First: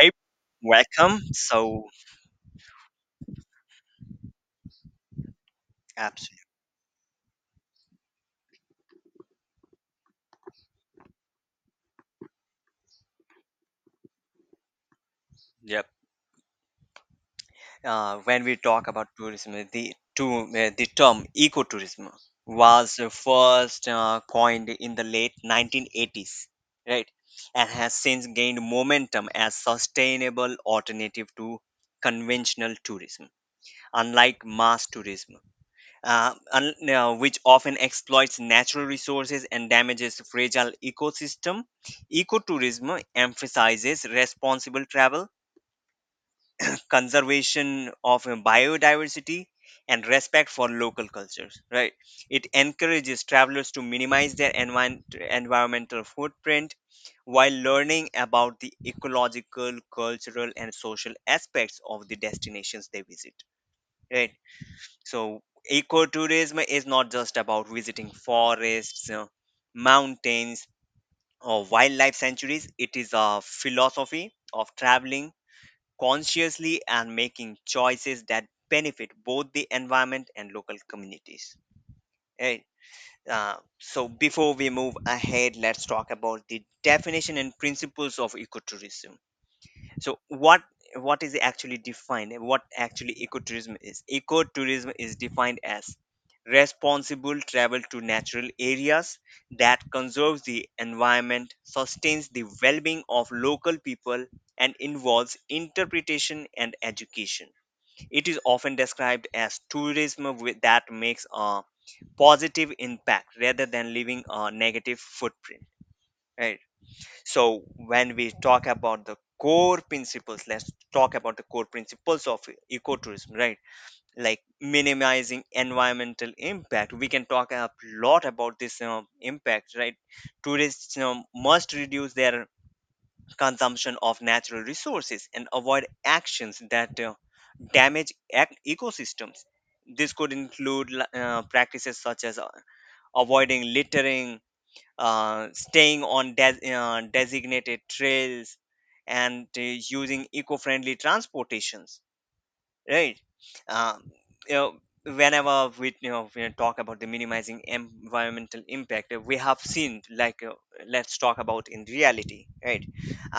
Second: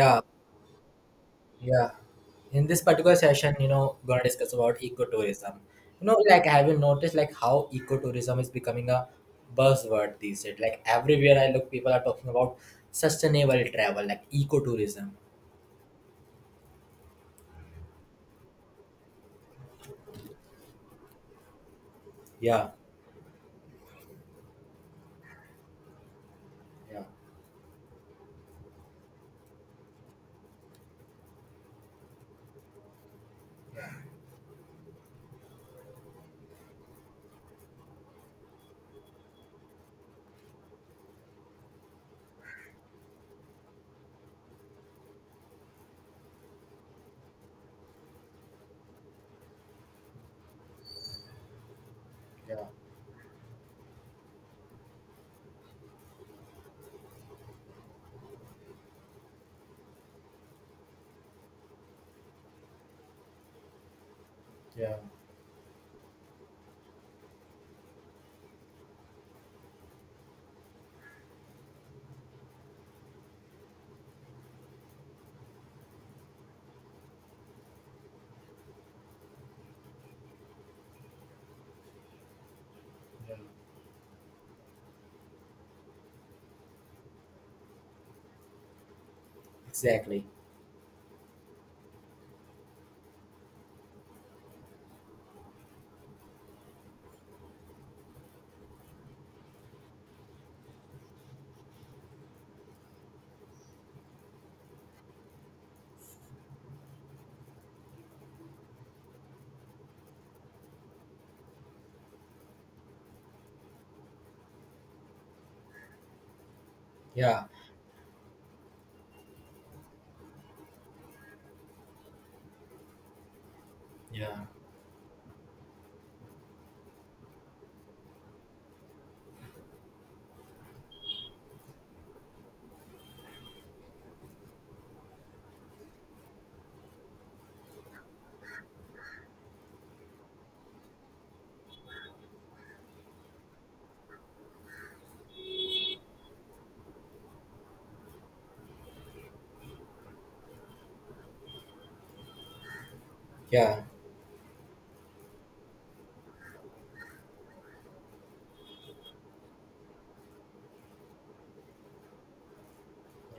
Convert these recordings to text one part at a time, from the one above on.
Hey, welcome. So, yeah. In this particular session, gonna discuss about ecotourism. You know, absolutely. like have you noticed like how ecotourism is becoming a buzzword these days? Like everywhere I look, people are talking about sustainable travel, like ecotourism. Yep. When we talk about tourism, the term ecotourism Yeah, was first coined in the late 1980s, yeah, right? And has since gained momentum as sustainable alternative to conventional tourism. Unlike mass tourism, which often exploits natural resources and damages fragile ecosystem. Ecotourism emphasizes responsible travel, conservation of biodiversity, and respect for local cultures. Right? It yeah, encourages travelers to minimize their environmental footprint while learning about the ecological, cultural, and social aspects of the destinations they visit. Right? yeah, So ecotourism is not just about visiting forests, mountains, or wildlife sanctuaries. It is a philosophy of traveling consciously and making choices that benefit both the environment and local communities. Right? yeah. So before we move ahead, let's talk about the definition and principles of ecotourism. So Exactly. what is actually defined and what actually ecotourism is. Ecotourism is defined as responsible travel to natural areas that conserves the environment, sustains the well-being of local people, and involves interpretation and education. It is often described as tourism with, that makes a positive impact rather than leaving a negative footprint, right? So Yeah, when we talk about the core principles, let's talk about the core principles of ecotourism, right? yeah, Like minimizing environmental impact. We can talk a lot about this impact, right? Tourists must reduce their consumption of natural resources and avoid actions that damage ecosystems. This could include practices such as avoiding littering, staying on designated trails and using eco-friendly transportations, right? yeah, Um, you know, Whenever we we talk about the minimizing environmental impact, we have seen like let's talk about in reality, right?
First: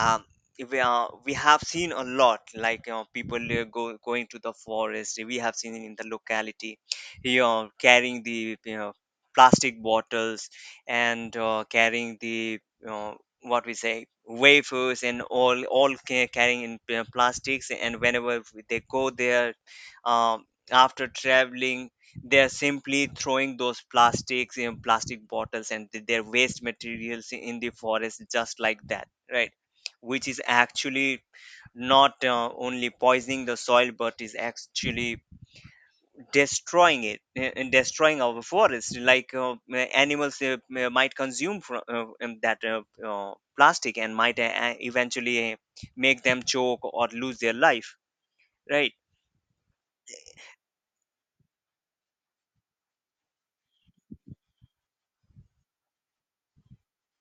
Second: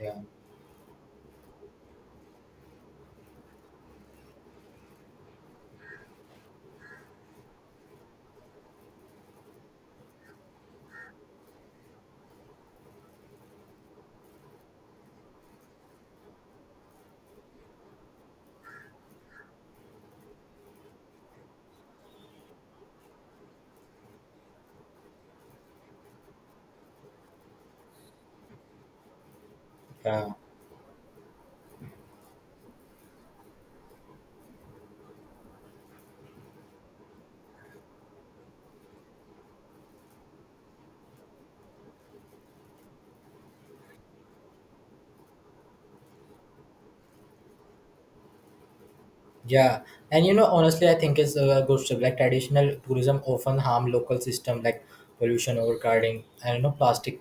yeah, if we have seen a lot like you know, people go going to the forest. We have seen in the locality, you know, carrying the you know plastic bottles and carrying the you know, what we say wafers and all carrying in plastics, and whenever they go there um, after traveling they are simply throwing those plastics in plastic bottles and their waste materials in the forest just like that, right? yeah. Which is actually not only poisoning the soil but is actually destroying it, and destroying our forest. Like animals might consume from that plastic and might eventually make them choke or lose their life, right? Yeah, and honestly, I think it's a good step. Like traditional tourism often harm local system like pollution, overcrowding, and plastic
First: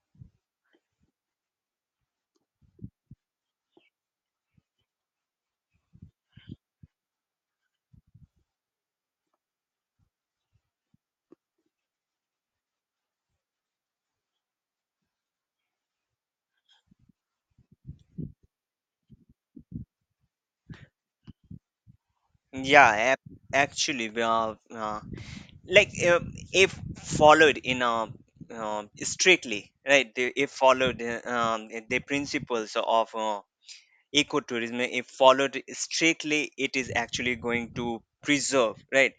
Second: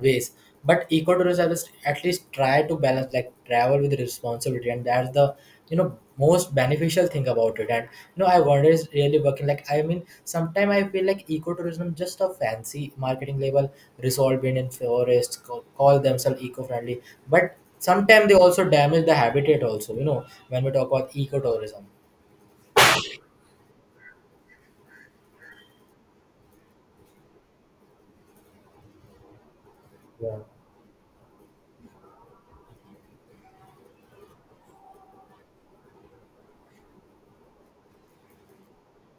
waste. But ecotourism is at least try to balance like travel with responsibility, and that's the most beneficial thing about it. And I wonder is really working. Like I mean, sometimes I feel like ecotourism just a fancy marketing label, resolved in forests, call themselves eco-friendly, but sometimes they also damage the habitat also, when we talk about ecotourism. Yeah, actually like uh, if followed in a strictly, right? They, Yeah. if followed, the principles of ecotourism, if followed strictly, it is actually going to preserve, right?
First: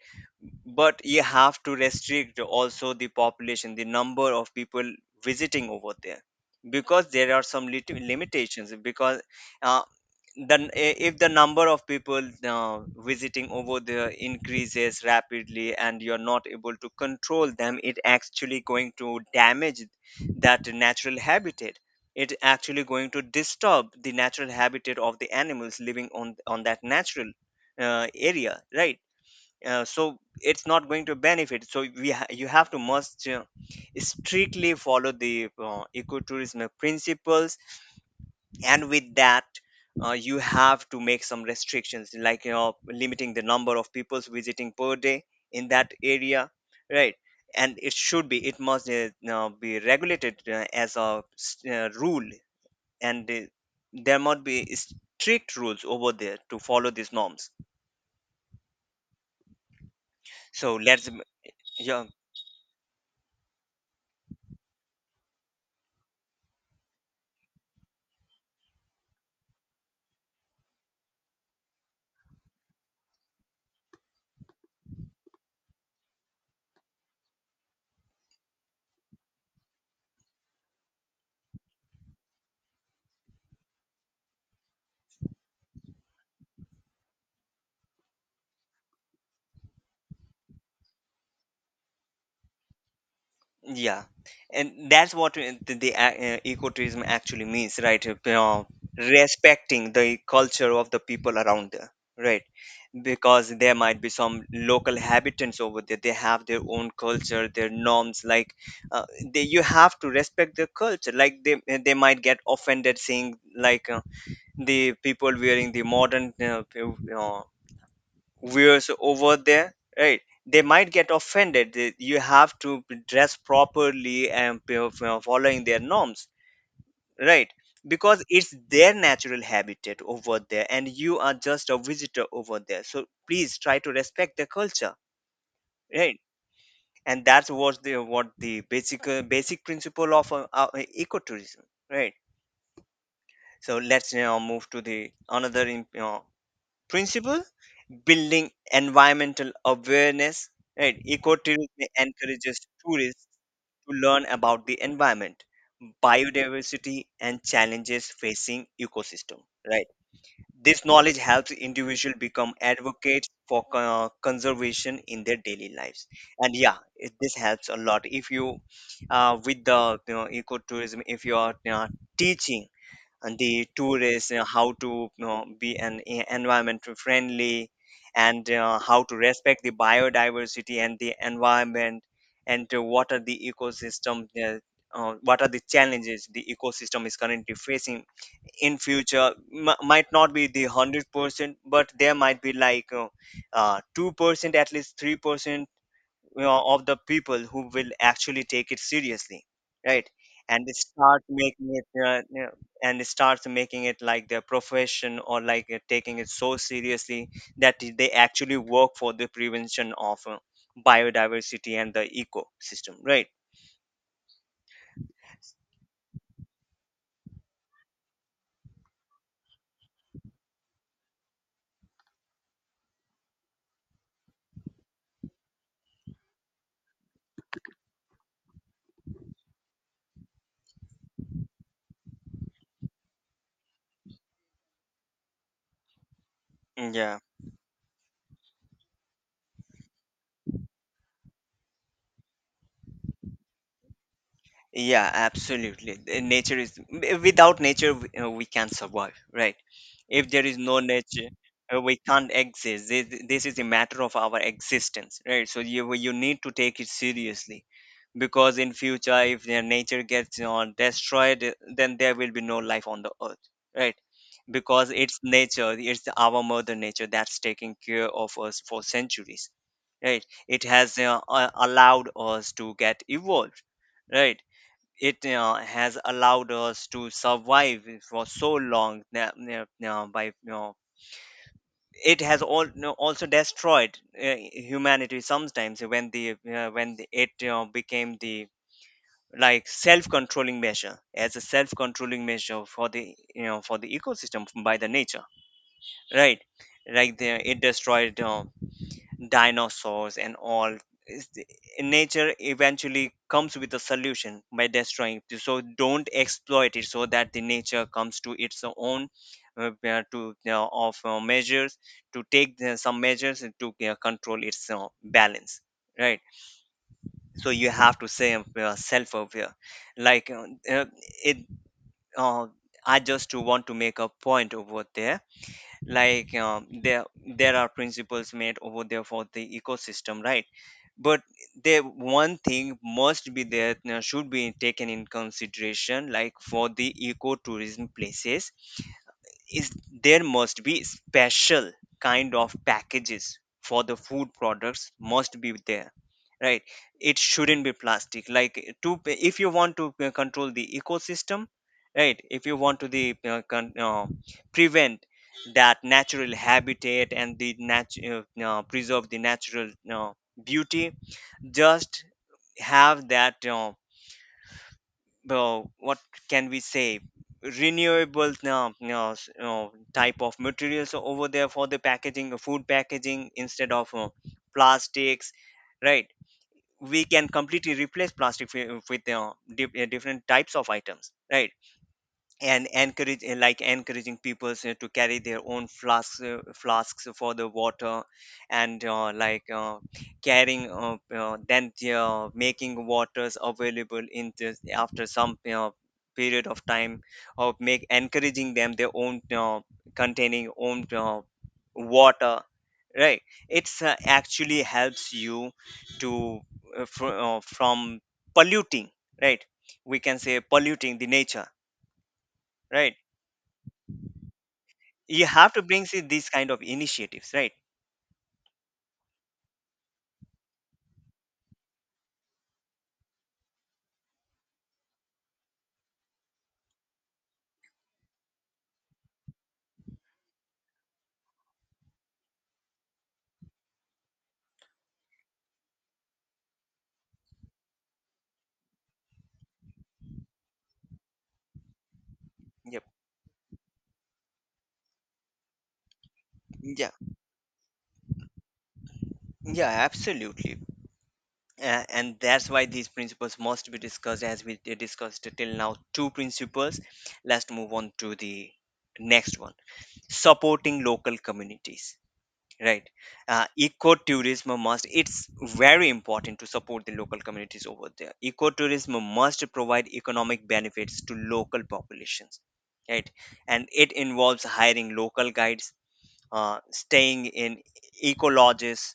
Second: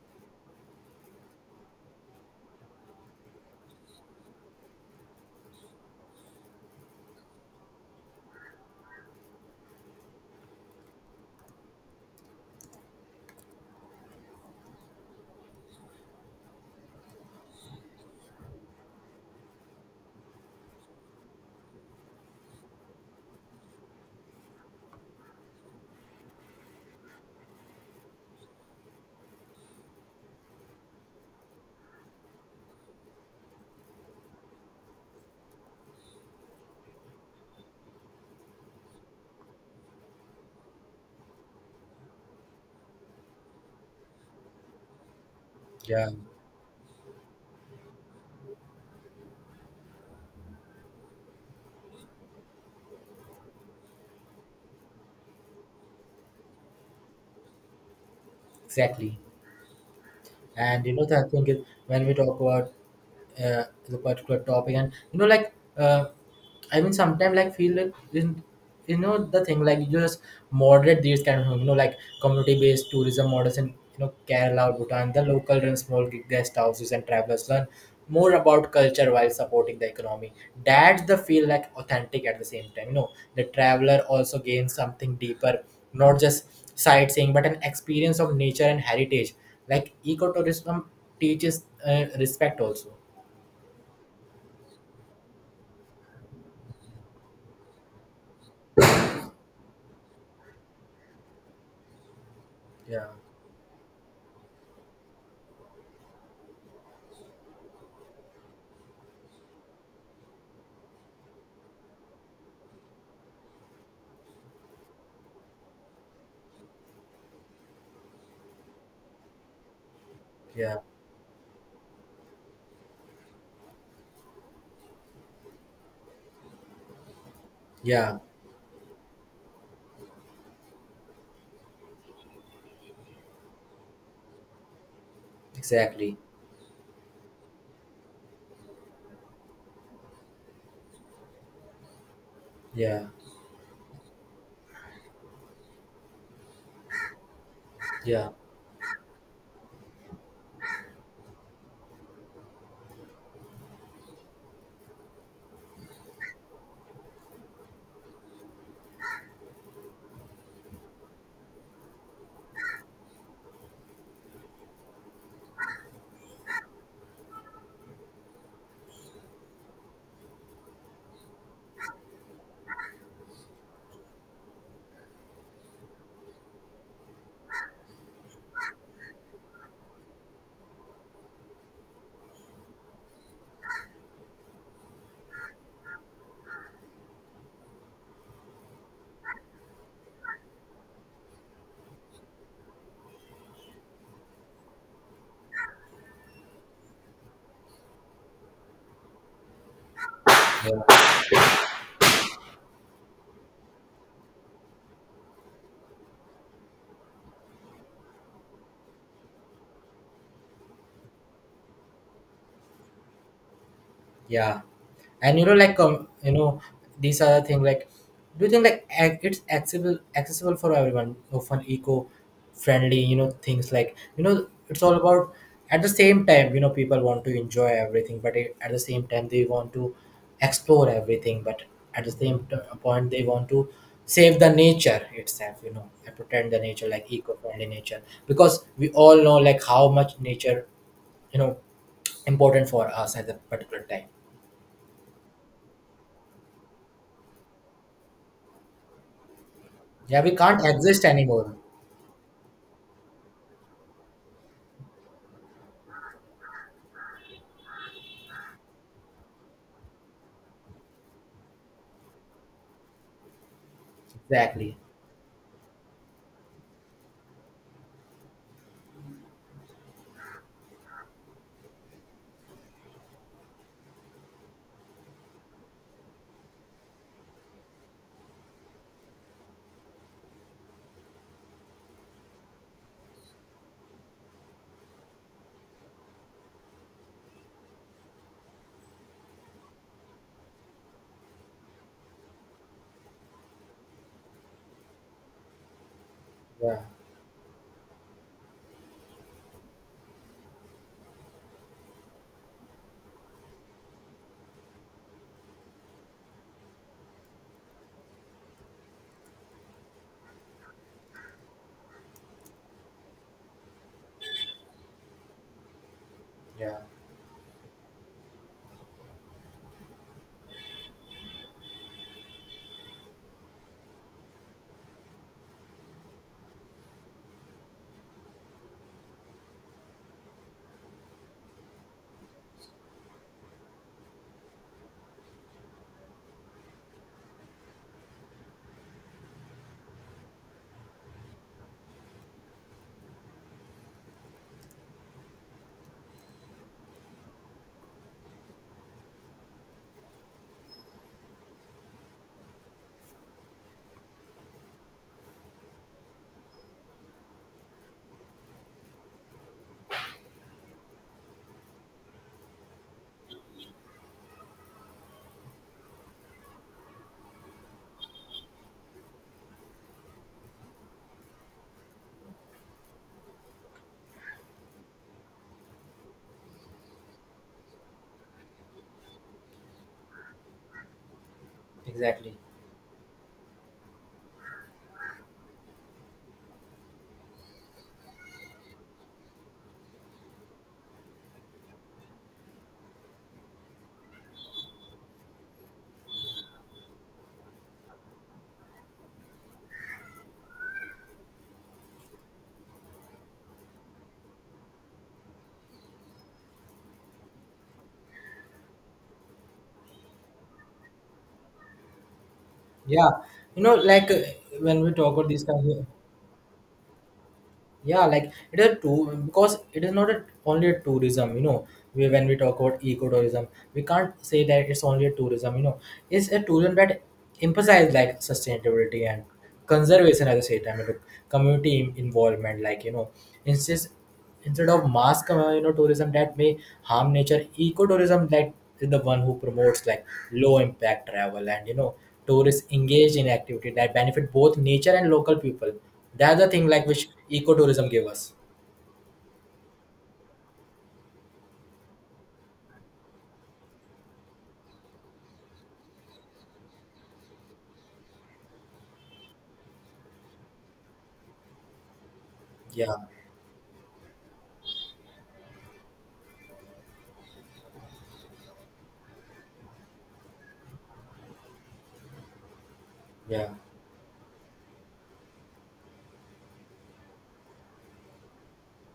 But you have to restrict also the population, the number of people visiting over there, because there are some limitations. Because uh, then i- if the number of people visiting over there increases rapidly and you're not able to control them, it actually going to damage that natural habitat. It actually going to disturb the natural habitat of the animals living on that natural area, right? So it's not going to benefit. So you have to must strictly follow the ecotourism principles, and with that you have to make some restrictions, like you know, limiting the number of peoples visiting per day in that Yeah, area, right? And it should be, it must now be regulated as a rule, and there must be strict rules over there to follow these norms. exactly. So And the thing is, yeah. when we talk about the particular topic and like uh, I mean sometimes like feel it in the thing like you just moderate these kind of like community based tourism models in Kerala or Bhutan, the local run small guest houses and travelers learn more about culture while supporting the economy. That's the feel like authentic at the same time, the traveler also gains something deeper, not just sightseeing but an experience of nature and heritage, like ecotourism teaches respect also. Yeah, and that's what ecotourism actually means, right? Respecting the culture of the people around there, right? Yeah, Because there might be some local habitants over there. They have their own culture, their norms. Like, uh, you have to respect their culture. Like they might get offended seeing like the people wearing the modern uh, wears over there, right? They yeah, might get offended. You have to dress properly and following their norms, right? yeah, Because it's their natural habitat over there and you are just a visitor over there, so please try to respect the culture, exactly. right? And that's what the basic basic principle of ecotourism, right? Yeah, So let's now move to the another principle, yeah, building environmental awareness, right? Ecotourism encourages tourists to learn about the environment, biodiversity, and challenges facing ecosystem, right? This knowledge helps individual become advocates for conservation in their daily lives. And yeah it, this helps a lot if you with the you know ecotourism, if you are you know, teaching and the tourists how to you know, be an environment friendly, and how to respect the biodiversity and the environment, and what are the ecosystem what are the challenges the ecosystem is currently facing in future. M might not be the 100%, but there might be like uh, 2%, at least 3%, you know, of the people who will actually take it seriously, right? And they yeah. start making it you know, and starts making it like their profession, or like taking it so seriously that they actually work for the prevention of biodiversity and the ecosystem, right? Yeah, and like these are the thing. Like, do you think like it's accessible for everyone? Of an eco friendly, things like it's all about. At the same time, people want to enjoy everything, but at the same time, they want to explore everything. But at the same point, they want to save the nature itself, and protect the nature, like Yeah. eco-friendly nature, because we all know like how much nature, you know, important for us at a particular time. Yeah, absolutely. Nature is without nature, we can't survive, right? Yeah, If we there is can't no exist nature, anymore. We can't exist. This is a matter of our existence, right? So you need to take it seriously, because in future, if their nature gets you know, destroyed, then there will be no life on the earth, right? Exactly. Because it's nature, it's our mother nature that's taking care of us for centuries, right? It has allowed us to get evolved, right? It has allowed us to survive for so long. Now, now, now by you know, it has all, you know, also destroyed humanity sometimes when the it you know, became the like self-controlling measure, as a self-controlling measure for the you know for the ecosystem by the nature, right? Yeah, Like it destroyed dinosaurs and all. is the- Nature eventually comes with a solution by destroying it, so don't exploit it, so that the nature comes to its own to of measures, to take the, some measures, and to control its balance, right? yeah, So you have to say self-aware, like uh, it uh, I just want to make a point over there. Like there are principles made over there for the ecosystem, right? But there one thing must be there, should be taken in consideration, like for the ecotourism places, is there must be special kind of packages for the food products must be there, right? It shouldn't be plastic, like to if you want to control the ecosystem, right? If you want to prevent that natural habitat, and the preserve the natural beauty, just have that well, what can we say? Renewable, type of materials over there for the packaging, food packaging instead of plastics, right? We can completely replace plastic with different types of items, right? exactly. And encourage like encouraging people to carry their own flasks, flasks for the water, and carrying then they are making waters available in this after some period of time, of make encouraging them their own containing own water, right? It's actually helps you to from polluting, right? We can say polluting the nature, right? Yeah, like when we talk You about these have kind to of, bring see, these kind of initiatives, right? yeah, like it is too because it is not only a tourism. When we talk about ecotourism, we can't say that it's only a tourism. It's a tourism that emphasizes like sustainability and conservation at the same time, and the community involvement. Like instead. Instead of mass tourism that may harm nature, ecotourism like is the one who promotes like low impact travel, and tourists Yep. engaged in activity that benefit both nature and local people. That's the thing like Yeah, which ecotourism gave us. yeah, absolutely. And that's why these principles must be discussed. As we discussed till now, two principles, let's move on to the next one: supporting local communities, right? Yeah, Ecotourism must, it's very important to support the local communities over there. Ecotourism must provide economic benefits to local populations, right? yeah, And it involves hiring local guides, staying in eco lodges,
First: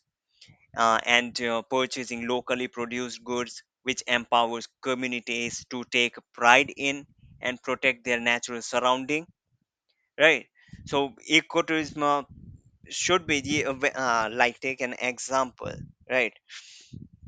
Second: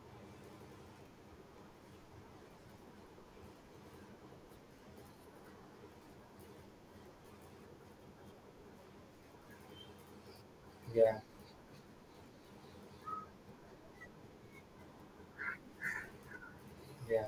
and purchasing locally produced goods, which empowers communities to take pride in and protect their natural surrounding. Right. So yeah, ecotourism should be the, like take an example, right? yeah,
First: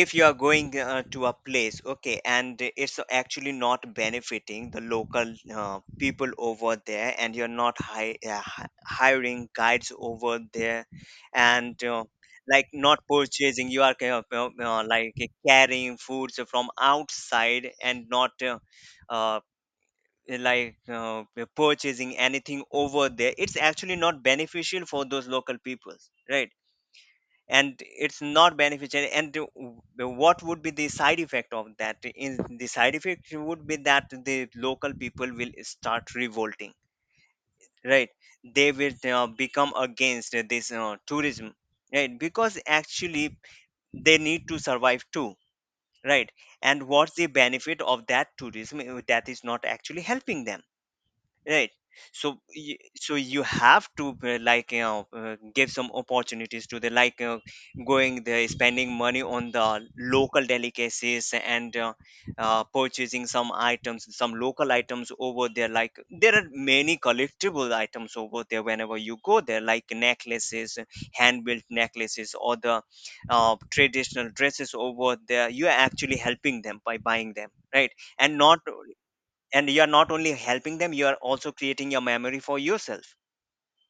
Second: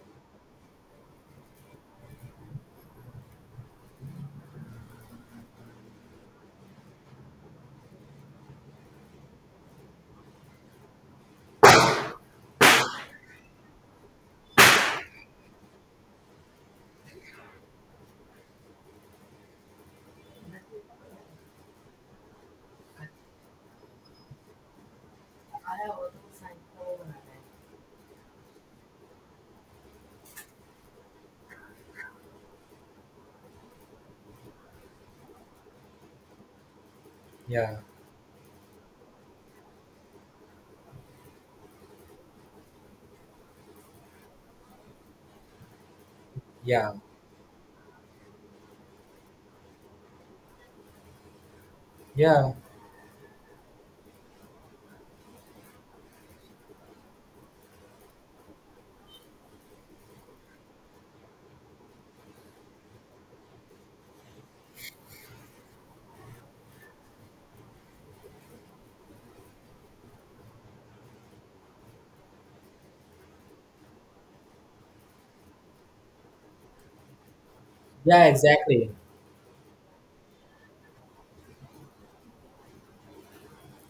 If you are going to a place, okay, and it's actually not benefiting the local people over there, and you're not hiring guides over there, and like not purchasing, you are kind of, like carrying foods from outside and not uh, like purchasing anything over there, it's actually not beneficial for those local people, right? And it's not beneficial. And what would be the side effect of that in The side effect would be that the local people will start revolting, yeah, right? They will become against this tourism, right? Because actually they need to survive too, right? And yeah, what's the benefit of that tourism that is not actually helping them, right? So yeah, so you have to, like, you know, give some opportunities to the, like, going there, spending money on the local delicacies, and purchasing some items, some local items over there. Like there are many collectible items over there whenever you go there, like necklaces, hand built necklaces, or the traditional dresses over there. You are actually helping them by buying them, right? yeah, And not, exactly. and you are not only helping them, you are also creating your memory for yourself.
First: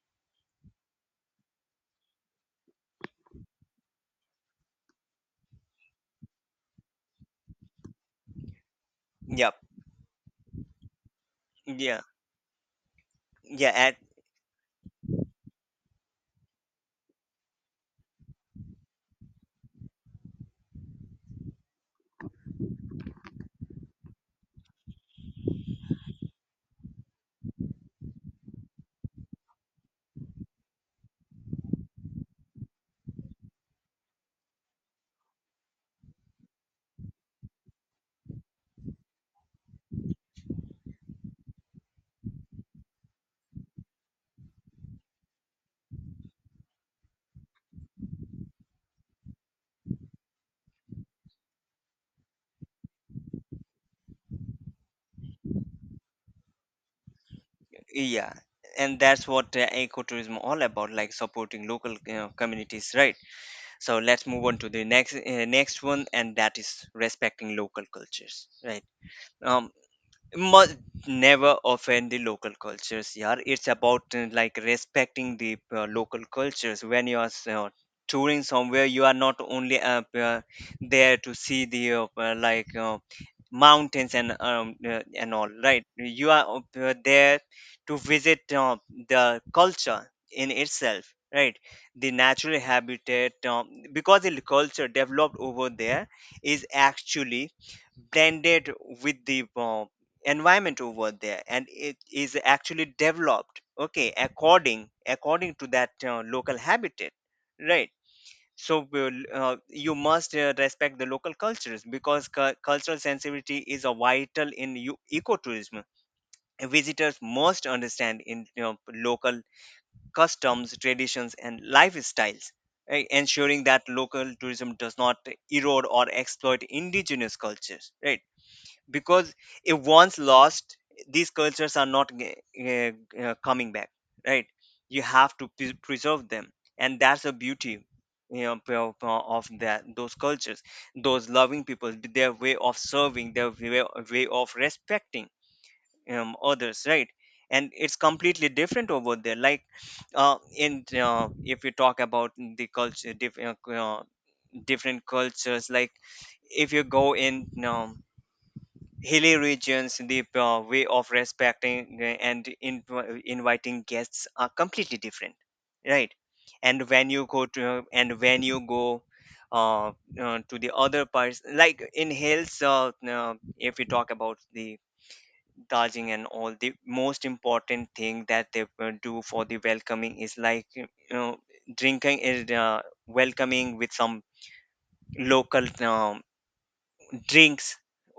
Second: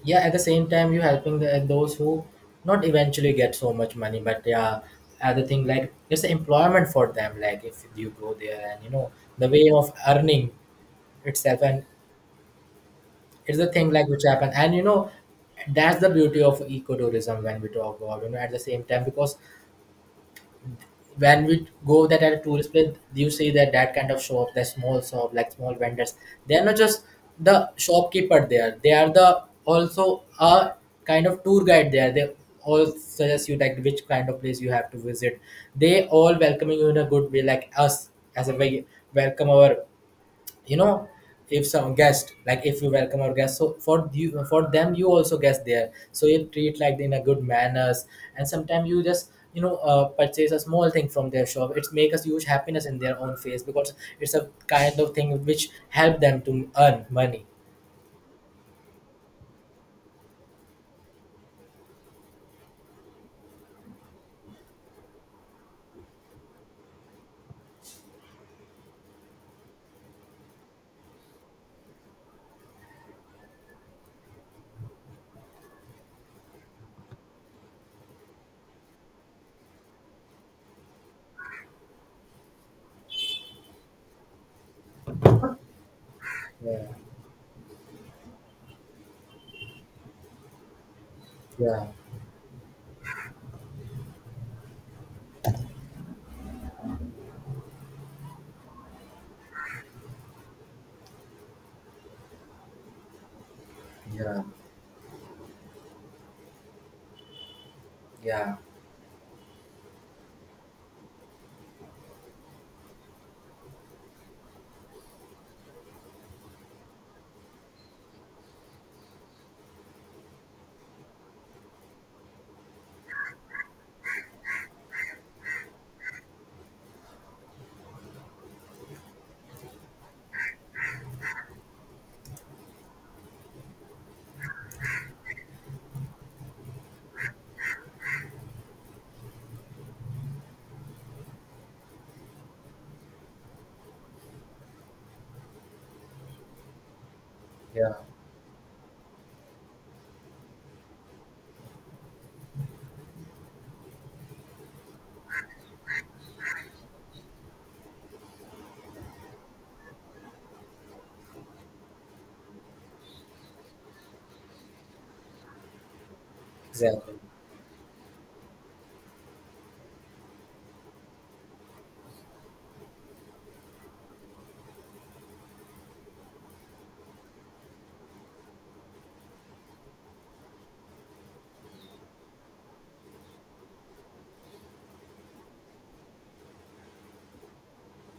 Yeah, at the same time you helping those who not eventually get so much money, but yeah, other thing like it's employment for them, like if you go there and the Yep. way of earning itself. And Yeah. it's the yeah thing at, like which happen, and that's the beauty of ecotourism when we talk about, at the same time, because when we go that at a tourist place, you see that that kind of shop, the small shop, like small vendors. They are not just the shopkeeper there. They are the also a kind of tour guide there. They all suggest you like which kind of place you have to visit. They all welcoming you in a good way, like us, as a way welcome our, you know if some guest, like if you welcome our guest, so for you, for them, you also guest there, so you treat like in a good manners. And sometimes you just purchase a small thing from their shop, it's make us huge happiness in their own face because it's a kind of thing which help them to earn money. yeah. And that's what ecotourism all about, like supporting local you communities, right? So let's move on to the next next one, and that is respecting local cultures, right? Um, must never offend the local cultures. Yeah, it's about, like, respecting the local cultures. When you are touring somewhere, you are not only there to see the like mountains and all, right? You are Yeah, there to visit the culture in itself, right? yeah, The natural habitat. Um, because the culture developed over there is actually blended with the environment over there, and it is actually developed, okay, yeah, according to that local habitat, right? yeah, So you must respect the local cultures, because cultural sensitivity is a vital in ecotourism. Visitors must understand in, you know, local customs, traditions, and lifestyles, right? Ensuring that local tourism does not erode or exploit indigenous cultures, right? Because if once lost, these cultures are not coming back, right? You have to preserve them. And that's the beauty, you know, of that, those cultures, those loving people, their way of serving, way of respecting, others, right? And yeah, it's completely different over there. Like in if you talk about the different cultures, like if you go in, hilly regions, the way of respecting and inviting guests are completely different, right? Exactly, And when you go uh, to the other parts, like in hills, if we talk about the Darjeeling and all, the most important thing that they do for the welcoming is, like, you know, drinking is welcoming with some local, drinks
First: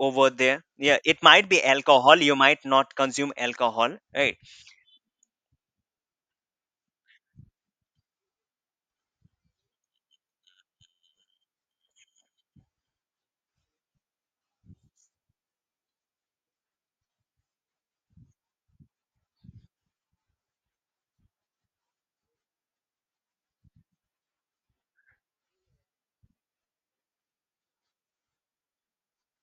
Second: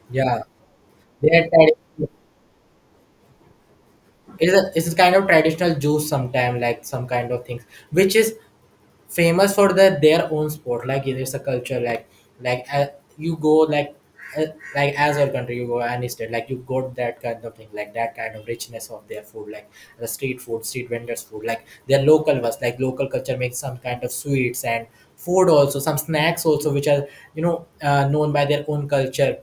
over yeah. there. Yeah, it they are might be tradi- alcohol, you might not consume alcohol, right? it's a, it's a kind of traditional juice sometime, like some kind of things which is famous for their own sport, like it's a culture like you go uh, like as our country you go and instead like you got that kind of thing, like that kind of richness of their food, like the street food, street vendors food, like their local was like local culture makes some kind of sweets and food, also some snacks also, which are known by their own culture.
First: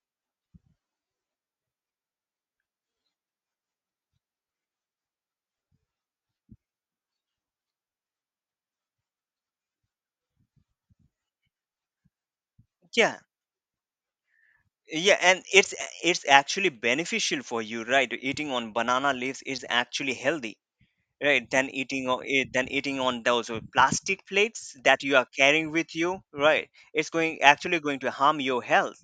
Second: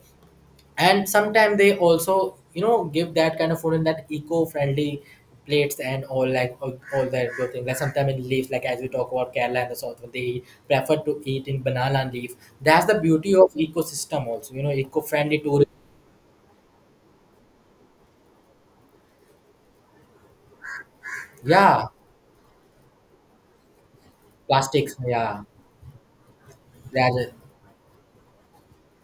And sometimes they also give that kind of food in that eco-friendly plates and all, like all that good thing, like sometimes in leaves, like as we talk about Kerala and the south, they prefer to eat in banana leaf. That's the Yeah. beauty of ecosystem also, Yeah, eco-friendly and tourism. it's actually beneficial for you, right? Eating on banana leaves is actually healthy, right, than Yeah, eating on eh, than eating on those plastic plates plastics, that you are yeah. carrying with you, right? It's That's it. going actually going to harm your health,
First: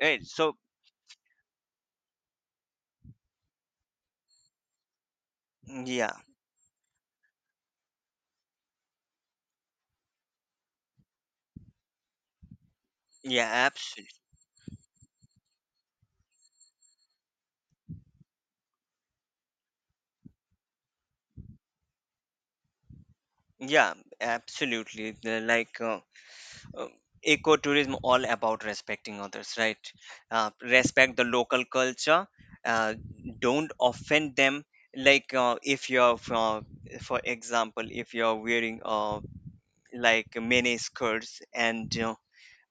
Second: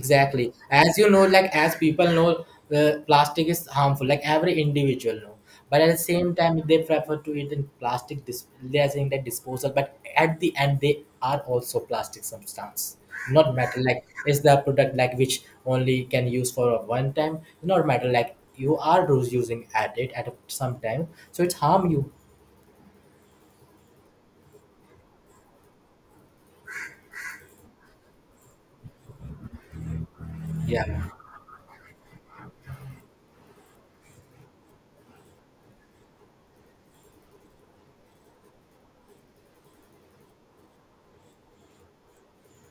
right? As you know, like as people know, plastic is harmful. Like every individual know, but at the Yeah. same time, they prefer to eat in plastic. They are saying that disposal, but at the end, they are also plastic substance, Yeah, not matter. Like absolutely. it's the product like which only can use for a one time. Not matter. Like you are those using at it at some time, so it's harm you. Yeah, absolutely. Like uh, ecotourism all about respecting others, right? Uh, Yeah. respect the local culture. Uh, don't offend them. Like, if you're for example, if you're wearing, like, mini skirts, and, you know,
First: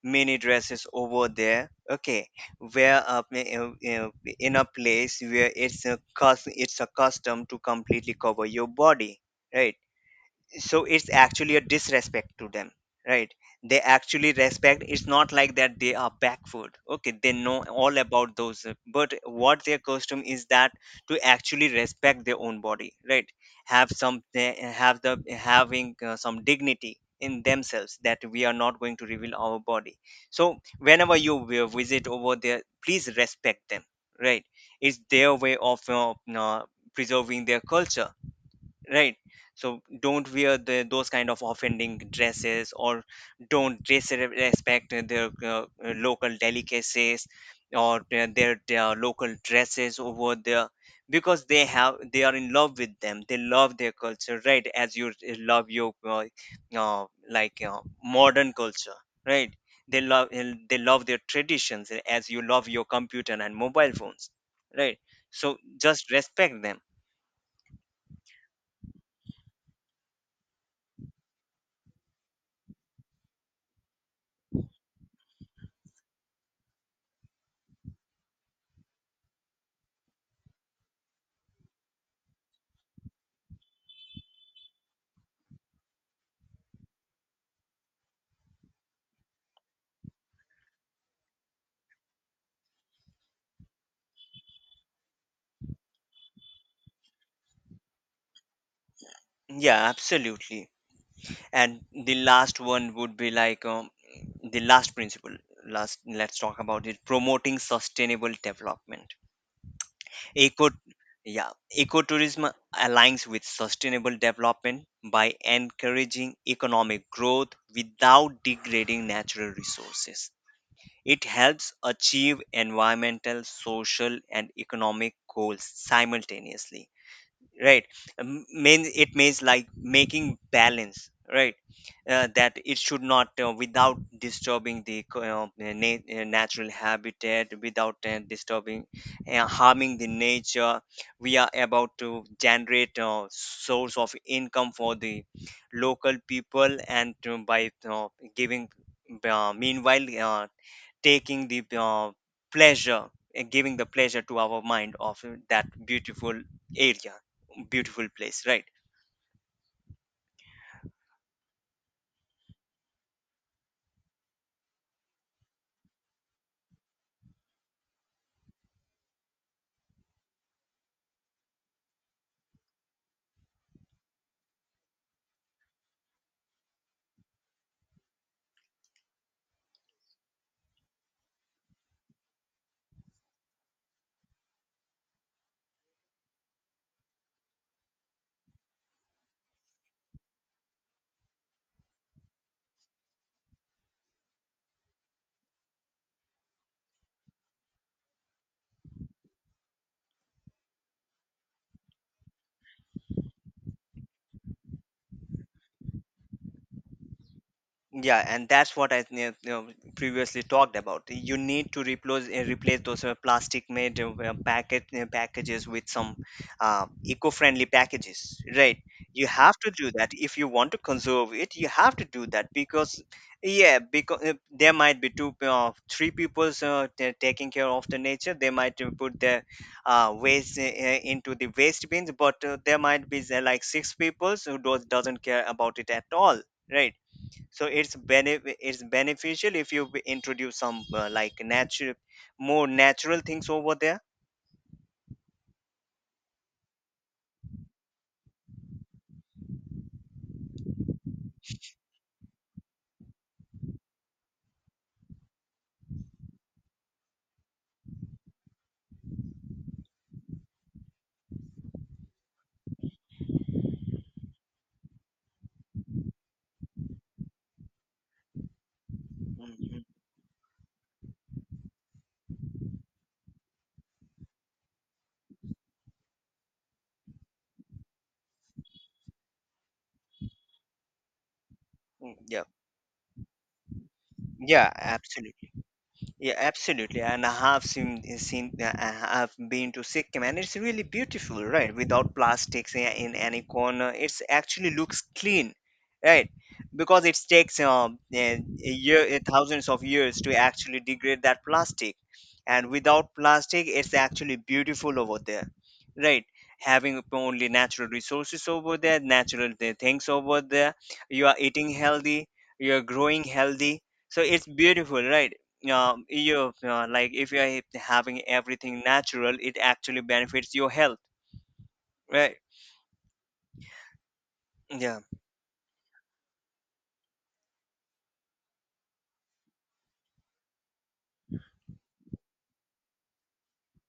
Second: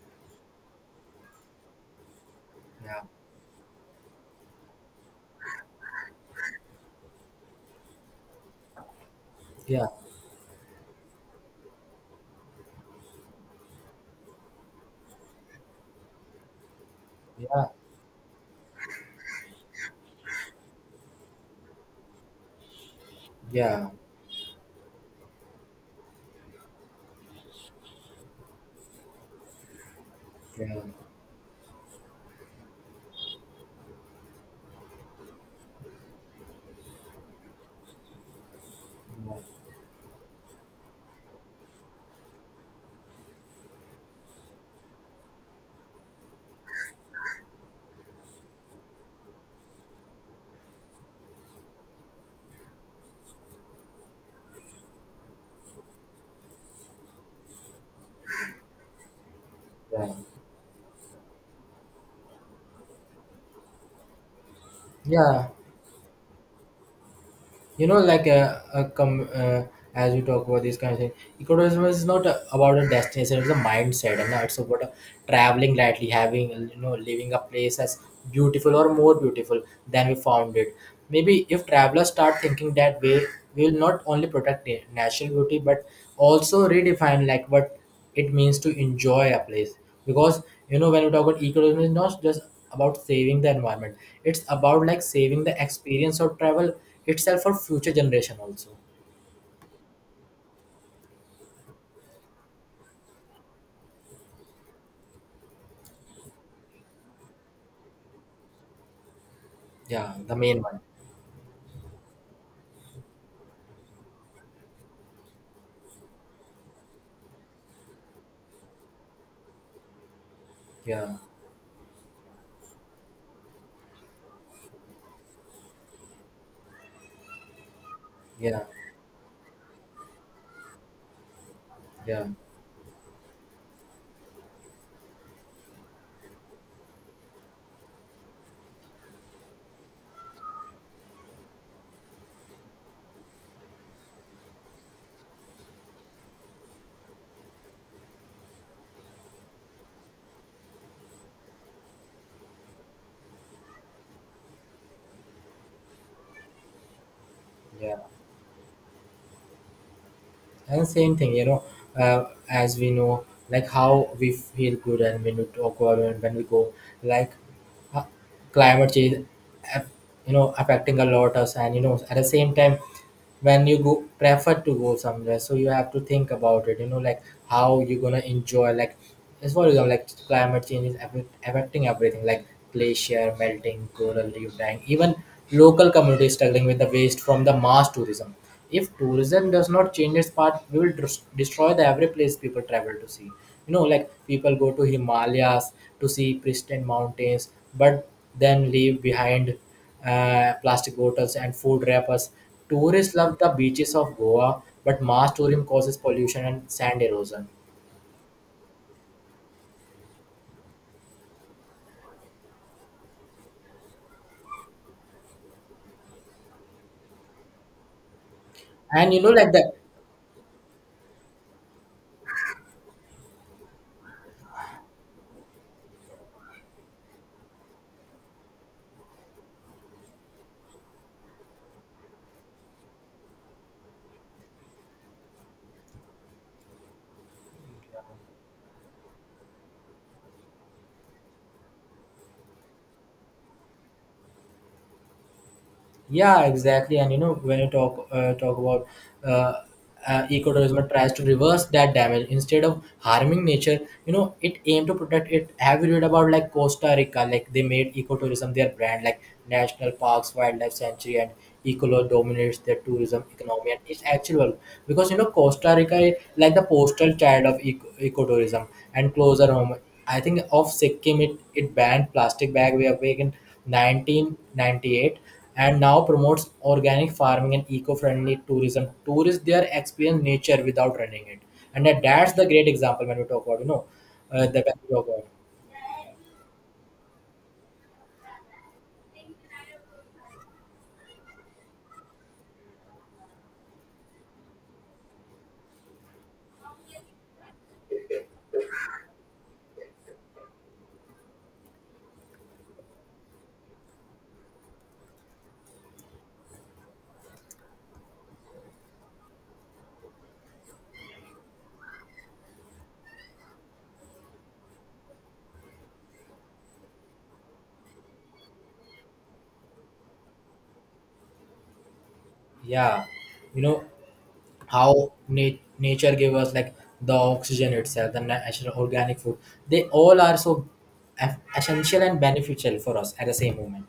mini dresses over there, okay, where Yeah. up in a place where it's a it's a custom to completely cover your body, right? Yeah. So it's actually a disrespect to them, right? They actually respect, it's not like that they are backward, okay, they know Yeah. all about those but what their custom is, that to actually respect their own body, right? Yeah. Have some, they have the having, some dignity in themselves, that we are not going to reveal our body. So Yeah. Yeah. whenever you will visit over there, please respect them, right? It's their way of preserving their culture, right? So don't wear those kind of offending dresses, or don't dress, respect their local delicacies, or their local dresses over there, because they have, they are in love with them, they love their culture, right? As you love your uh, like, modern culture, right? They Yeah. love, they love their traditions, as you love your computer and mobile phones, right? Yeah. So just respect them. you know like a, a com, uh, as you talk about this kind of thing, ecotourism is not about a destination, it's a mindset, and it's about traveling lightly, having, leaving a place as beautiful or more beautiful than we found it. Maybe if travelers start thinking that way, we will not only protect the natural beauty but also redefine like what it means to enjoy a place, because when we talk about ecotourism, it's not just about saving the environment, it's about like saving the experience of travel itself for future generation also. Yeah, absolutely. And the last one would be, like, the last principle, last, let's talk about it, promoting sustainable development. Yeah, the main Eco, one. yeah, ecotourism aligns with sustainable development by encouraging economic growth without degrading natural resources. Yeah, It helps achieve environmental, social, and economic goals simultaneously, right? Yeah, means, it means, like, making balance, right? yeah, Uh, that it should not, without disturbing the natural habitat, without disturbing, harming the nature, we are about to generate source of income for the local people, and by giving, meanwhile, taking the pleasure, and giving the pleasure to our mind of that beautiful area, yeah. beautiful place, right? And same thing, as we know, like how we feel good and when we talk about it, when we go, like uh, climate change, aff- affecting a lot us. And at the same time, when you go prefer to go somewhere, so you have to think about it, like how you're gonna enjoy, like as for example, like climate change is affecting everything, like glacier melting, coral reef dying, even local communities struggling with the waste from the mass tourism. If tourism does not change its part, we will destroy the every place people travel to see. Like people go to Himalayas to see pristine mountains, but then leave behind plastic bottles and food wrappers. Tourists love the beaches of Goa, but mass tourism causes pollution and sand erosion. Yeah, and that's what I, you know, previously talked about. You need to replace, those plastic made packet packages with some eco-friendly packages, right? And You like have to the. do that if you want to conserve it. You have to do that, because yeah, because there might be two three people's taking care of the nature. They might put their waste into the waste bins, but there might be, like, six people's who doesn't care about it at all, right? So it's beneficial if you introduce some, like, natural, more natural things over there. Yeah, exactly. And when you talk about uh, ecotourism, it tries to reverse that damage instead of harming nature. It aimed to protect it. Have you read about like Costa Rica? Like they made ecotourism their brand, like national parks, wildlife sanctuary, and ecolo dominates their tourism economy. And it's actual, because Costa Rica is like the postal child of ecotourism, and closer home Mhm. I think of Sikkim. It banned plastic bag way of wagon 1998 and now promotes organic farming and eco-friendly tourism, tourists there experience nature without running it. And that, Mm, that's the yeah. great example when we talk about, the Yeah, when we talk about. absolutely. Yeah, absolutely. And I have seen I have been to Sikkim, and it's really beautiful, right? Without plastics in any corner, it's actually looks clean, right? Because it takes, thousands of years to actually degrade that plastic, and without plastic, it's actually beautiful over there, right? Having only natural resources over there, natural things over there, you are eating healthy, you are growing healthy, so it's beautiful, right? Um, you like, if you are having everything natural, it actually benefits your health, right? Yeah, you know Yeah. how nature gave us, like, the oxygen itself, the natural organic food, they all are so essential and beneficial for us at the same moment.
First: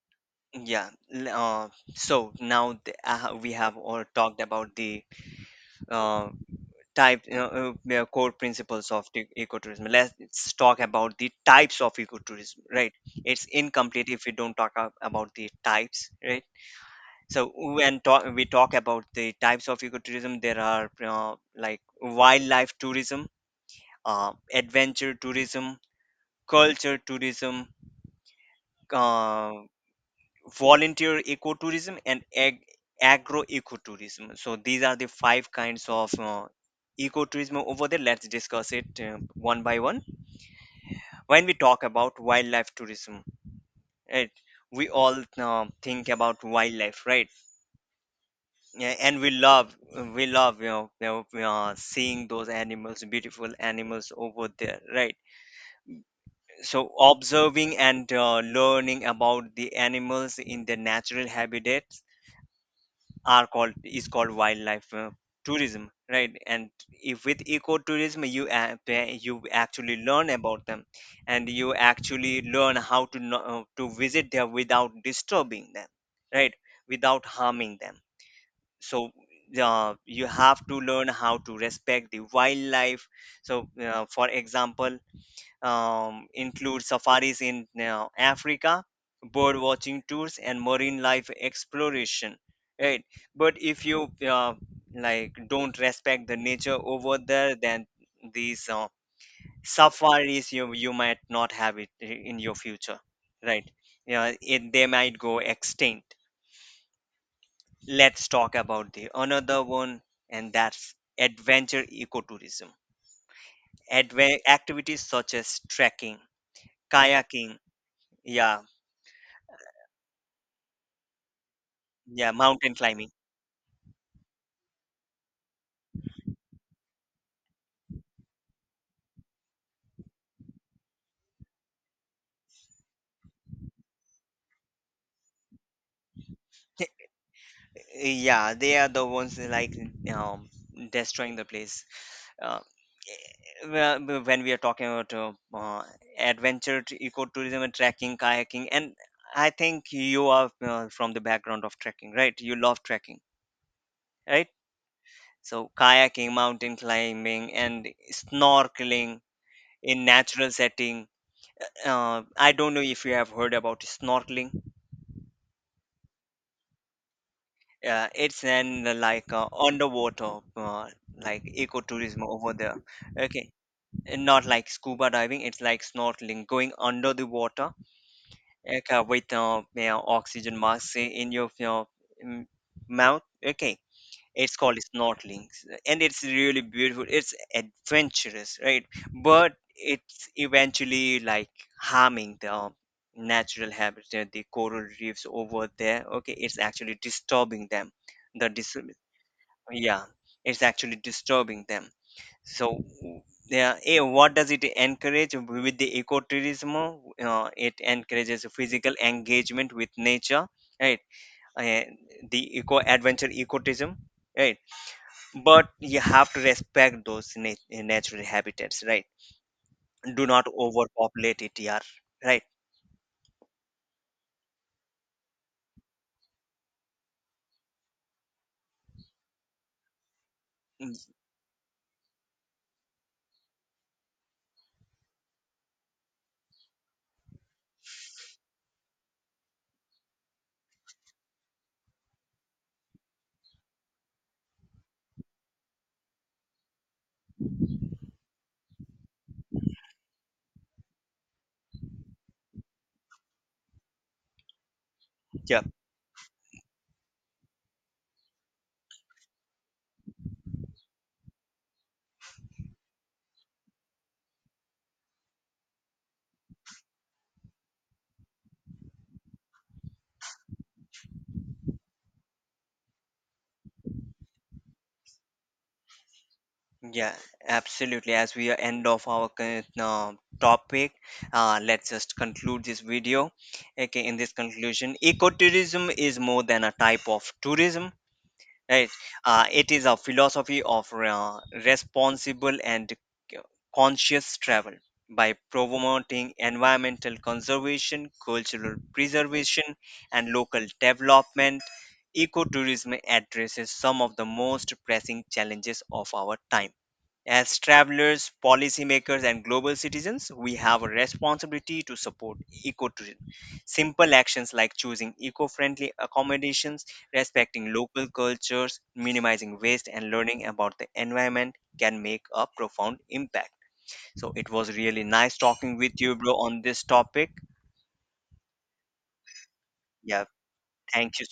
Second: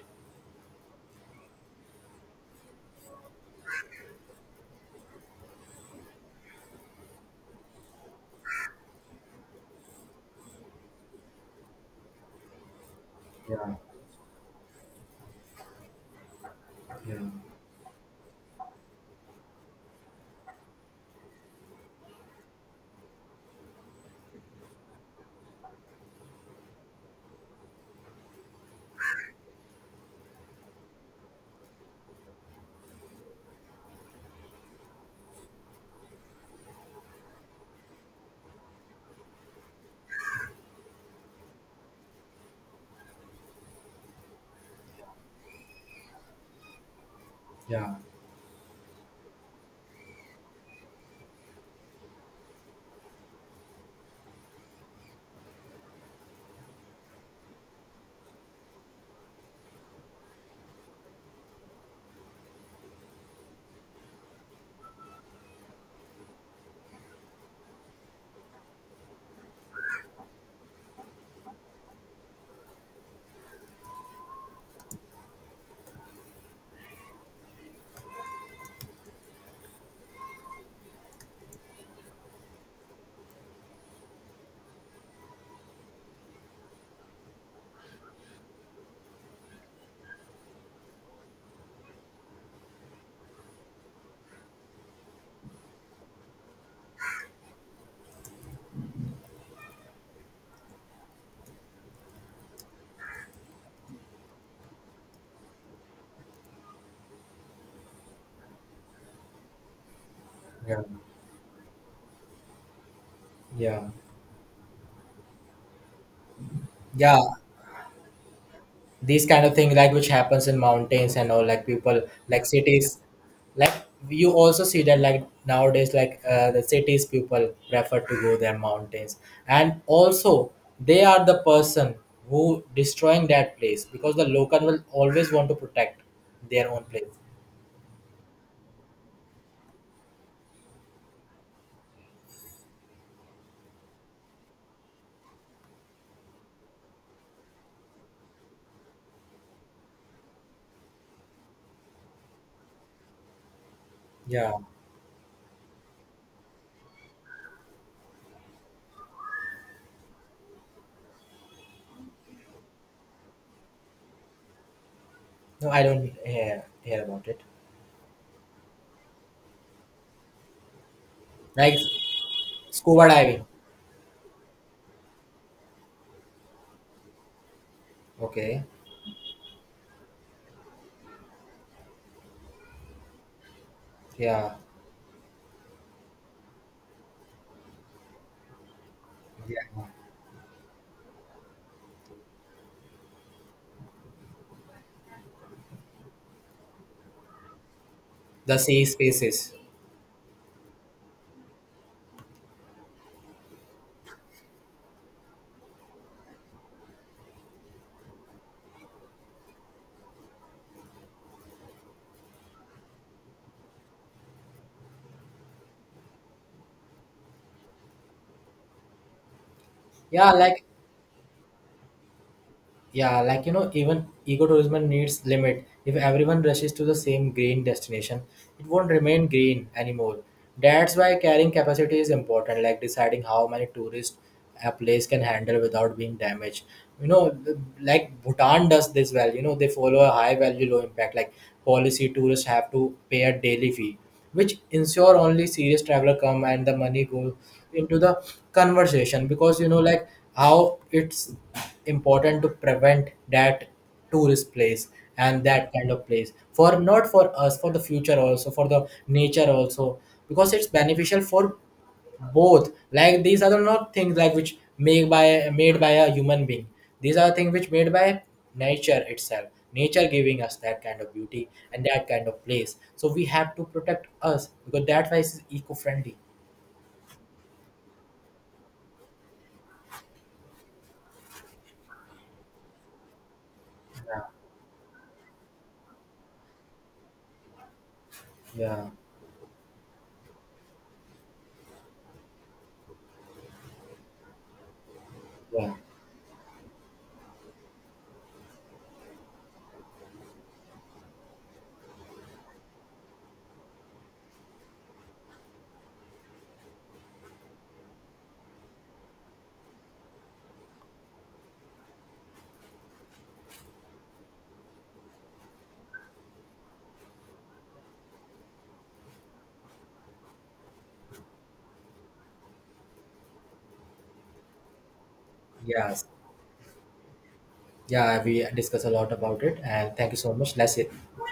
yeah L- uh, so now we have all talked about the uh, type, you know, the core principles of the ecotourism. Let's talk about the types of ecotourism, right? It's Yeah, incomplete if we don't talk about the types, right? yeah, So when we talk about the types of ecotourism, there are, like, wildlife tourism, adventure tourism, culture tourism, uh, volunteer ecotourism, and agro ecotourism. So these are the five kinds of ecotourism over there. Let's discuss it one by one. When we talk about wildlife tourism, right? We all think about wildlife, right? yeah, Yeah, and we love, you know, seeing those animals, beautiful animals over there, right? So observing and learning about the animals in their natural habitats are called is called wildlife tourism, right? And if with ecotourism, you actually learn about them, and you actually learn how to to visit there without disturbing them, right? Without harming them. So you have to learn how to respect the wildlife. So for example, include safaris in, Africa, bird watching tours, and marine life exploration. Right, but if you like, don't respect the nature over there, then these safaris, you might not have it in your future, right? Yeah, they might go extinct. Let's talk about the another one, and yeah, that's adventure ecotourism. yeah. Activities such as trekking, Yeah, kayaking, yeah. these kind of thing like which happens in mountains and all, like people, Yeah, like mountain cities, climbing. like, you also see that, like nowadays, like the cities people prefer to go their mountains, and also they are the person who destroying that place, because the local will always want to protect their own Th- place. Yeah, they are the ones that, like, um, destroying the place. Uh, well, when we are talking about adventure, ecotourism, and trekking, kayaking, and I think you are, from the background of trekking, right? You love trekking, right? Yeah, So kayaking, mountain climbing, and snorkeling in natural setting. I don't know if you have heard about snorkeling. no, I don't hear about it. Yeah, it's an like, underwater like Like ecotourism over there. scuba diving. Okay, and not like scuba diving. It's like snorkeling, going under the water, Okay. okay, with, yeah, oxygen mask in your, mm, mouth. Okay, Yeah, it's called snorkeling, and it's really beautiful. It's adventurous, right? But yeah, it's eventually like harming the, natural habitat, the coral reefs over there. Okay, it's actually disturbing them, the the dis- sea spaces, yeah, it's actually disturbing them. So, yeah, what does it encourage with the ecotourism? It encourages physical engagement with nature, right? Eh, the eco adventure ecotourism, right? But you have to respect those natural habitats, right? Do yeah, not like. overpopulate it, yeah, right? Yeah, like even ecotourism needs limit. If everyone rushes to the same green destination, it won't remain green anymore. That's Mm. why carrying capacity is important, like deciding how many tourists a place can handle without being damaged. Like Bhutan does this well. They follow a high value, low impact like policy. Tourists have to pay a daily fee which ensure only serious traveler come and the money go into the conversation, because like how it's important to prevent that tourist place and Yeah. that kind of place for not for us, for the future also, for the nature also, because it's beneficial for both, like these are not things like which made by a human being. These are things which made by nature itself, nature giving us that kind of beauty and that kind of place, so we have to protect us because that why is eco-friendly. Yeah, absolutely. As we are end of our topic, let's just conclude this video. Okay, in Yeah, this conclusion, ecotourism is more than a type of tourism, yeah, right? It is a philosophy of responsible and conscious travel, by yeah, promoting environmental conservation, cultural preservation, and local development. Ecotourism addresses some of the most pressing challenges of our time. As travelers, policymakers, and global citizens, we have a responsibility to support ecotourism. Simple actions like choosing eco friendly accommodations, respecting local cultures, minimizing waste, and learning about the environment can make a profound impact. So, it was really nice talking with yes, you, bro, on this topic. yeah, we discuss a lot about it and thank you Yeah, so much. Let's thank you so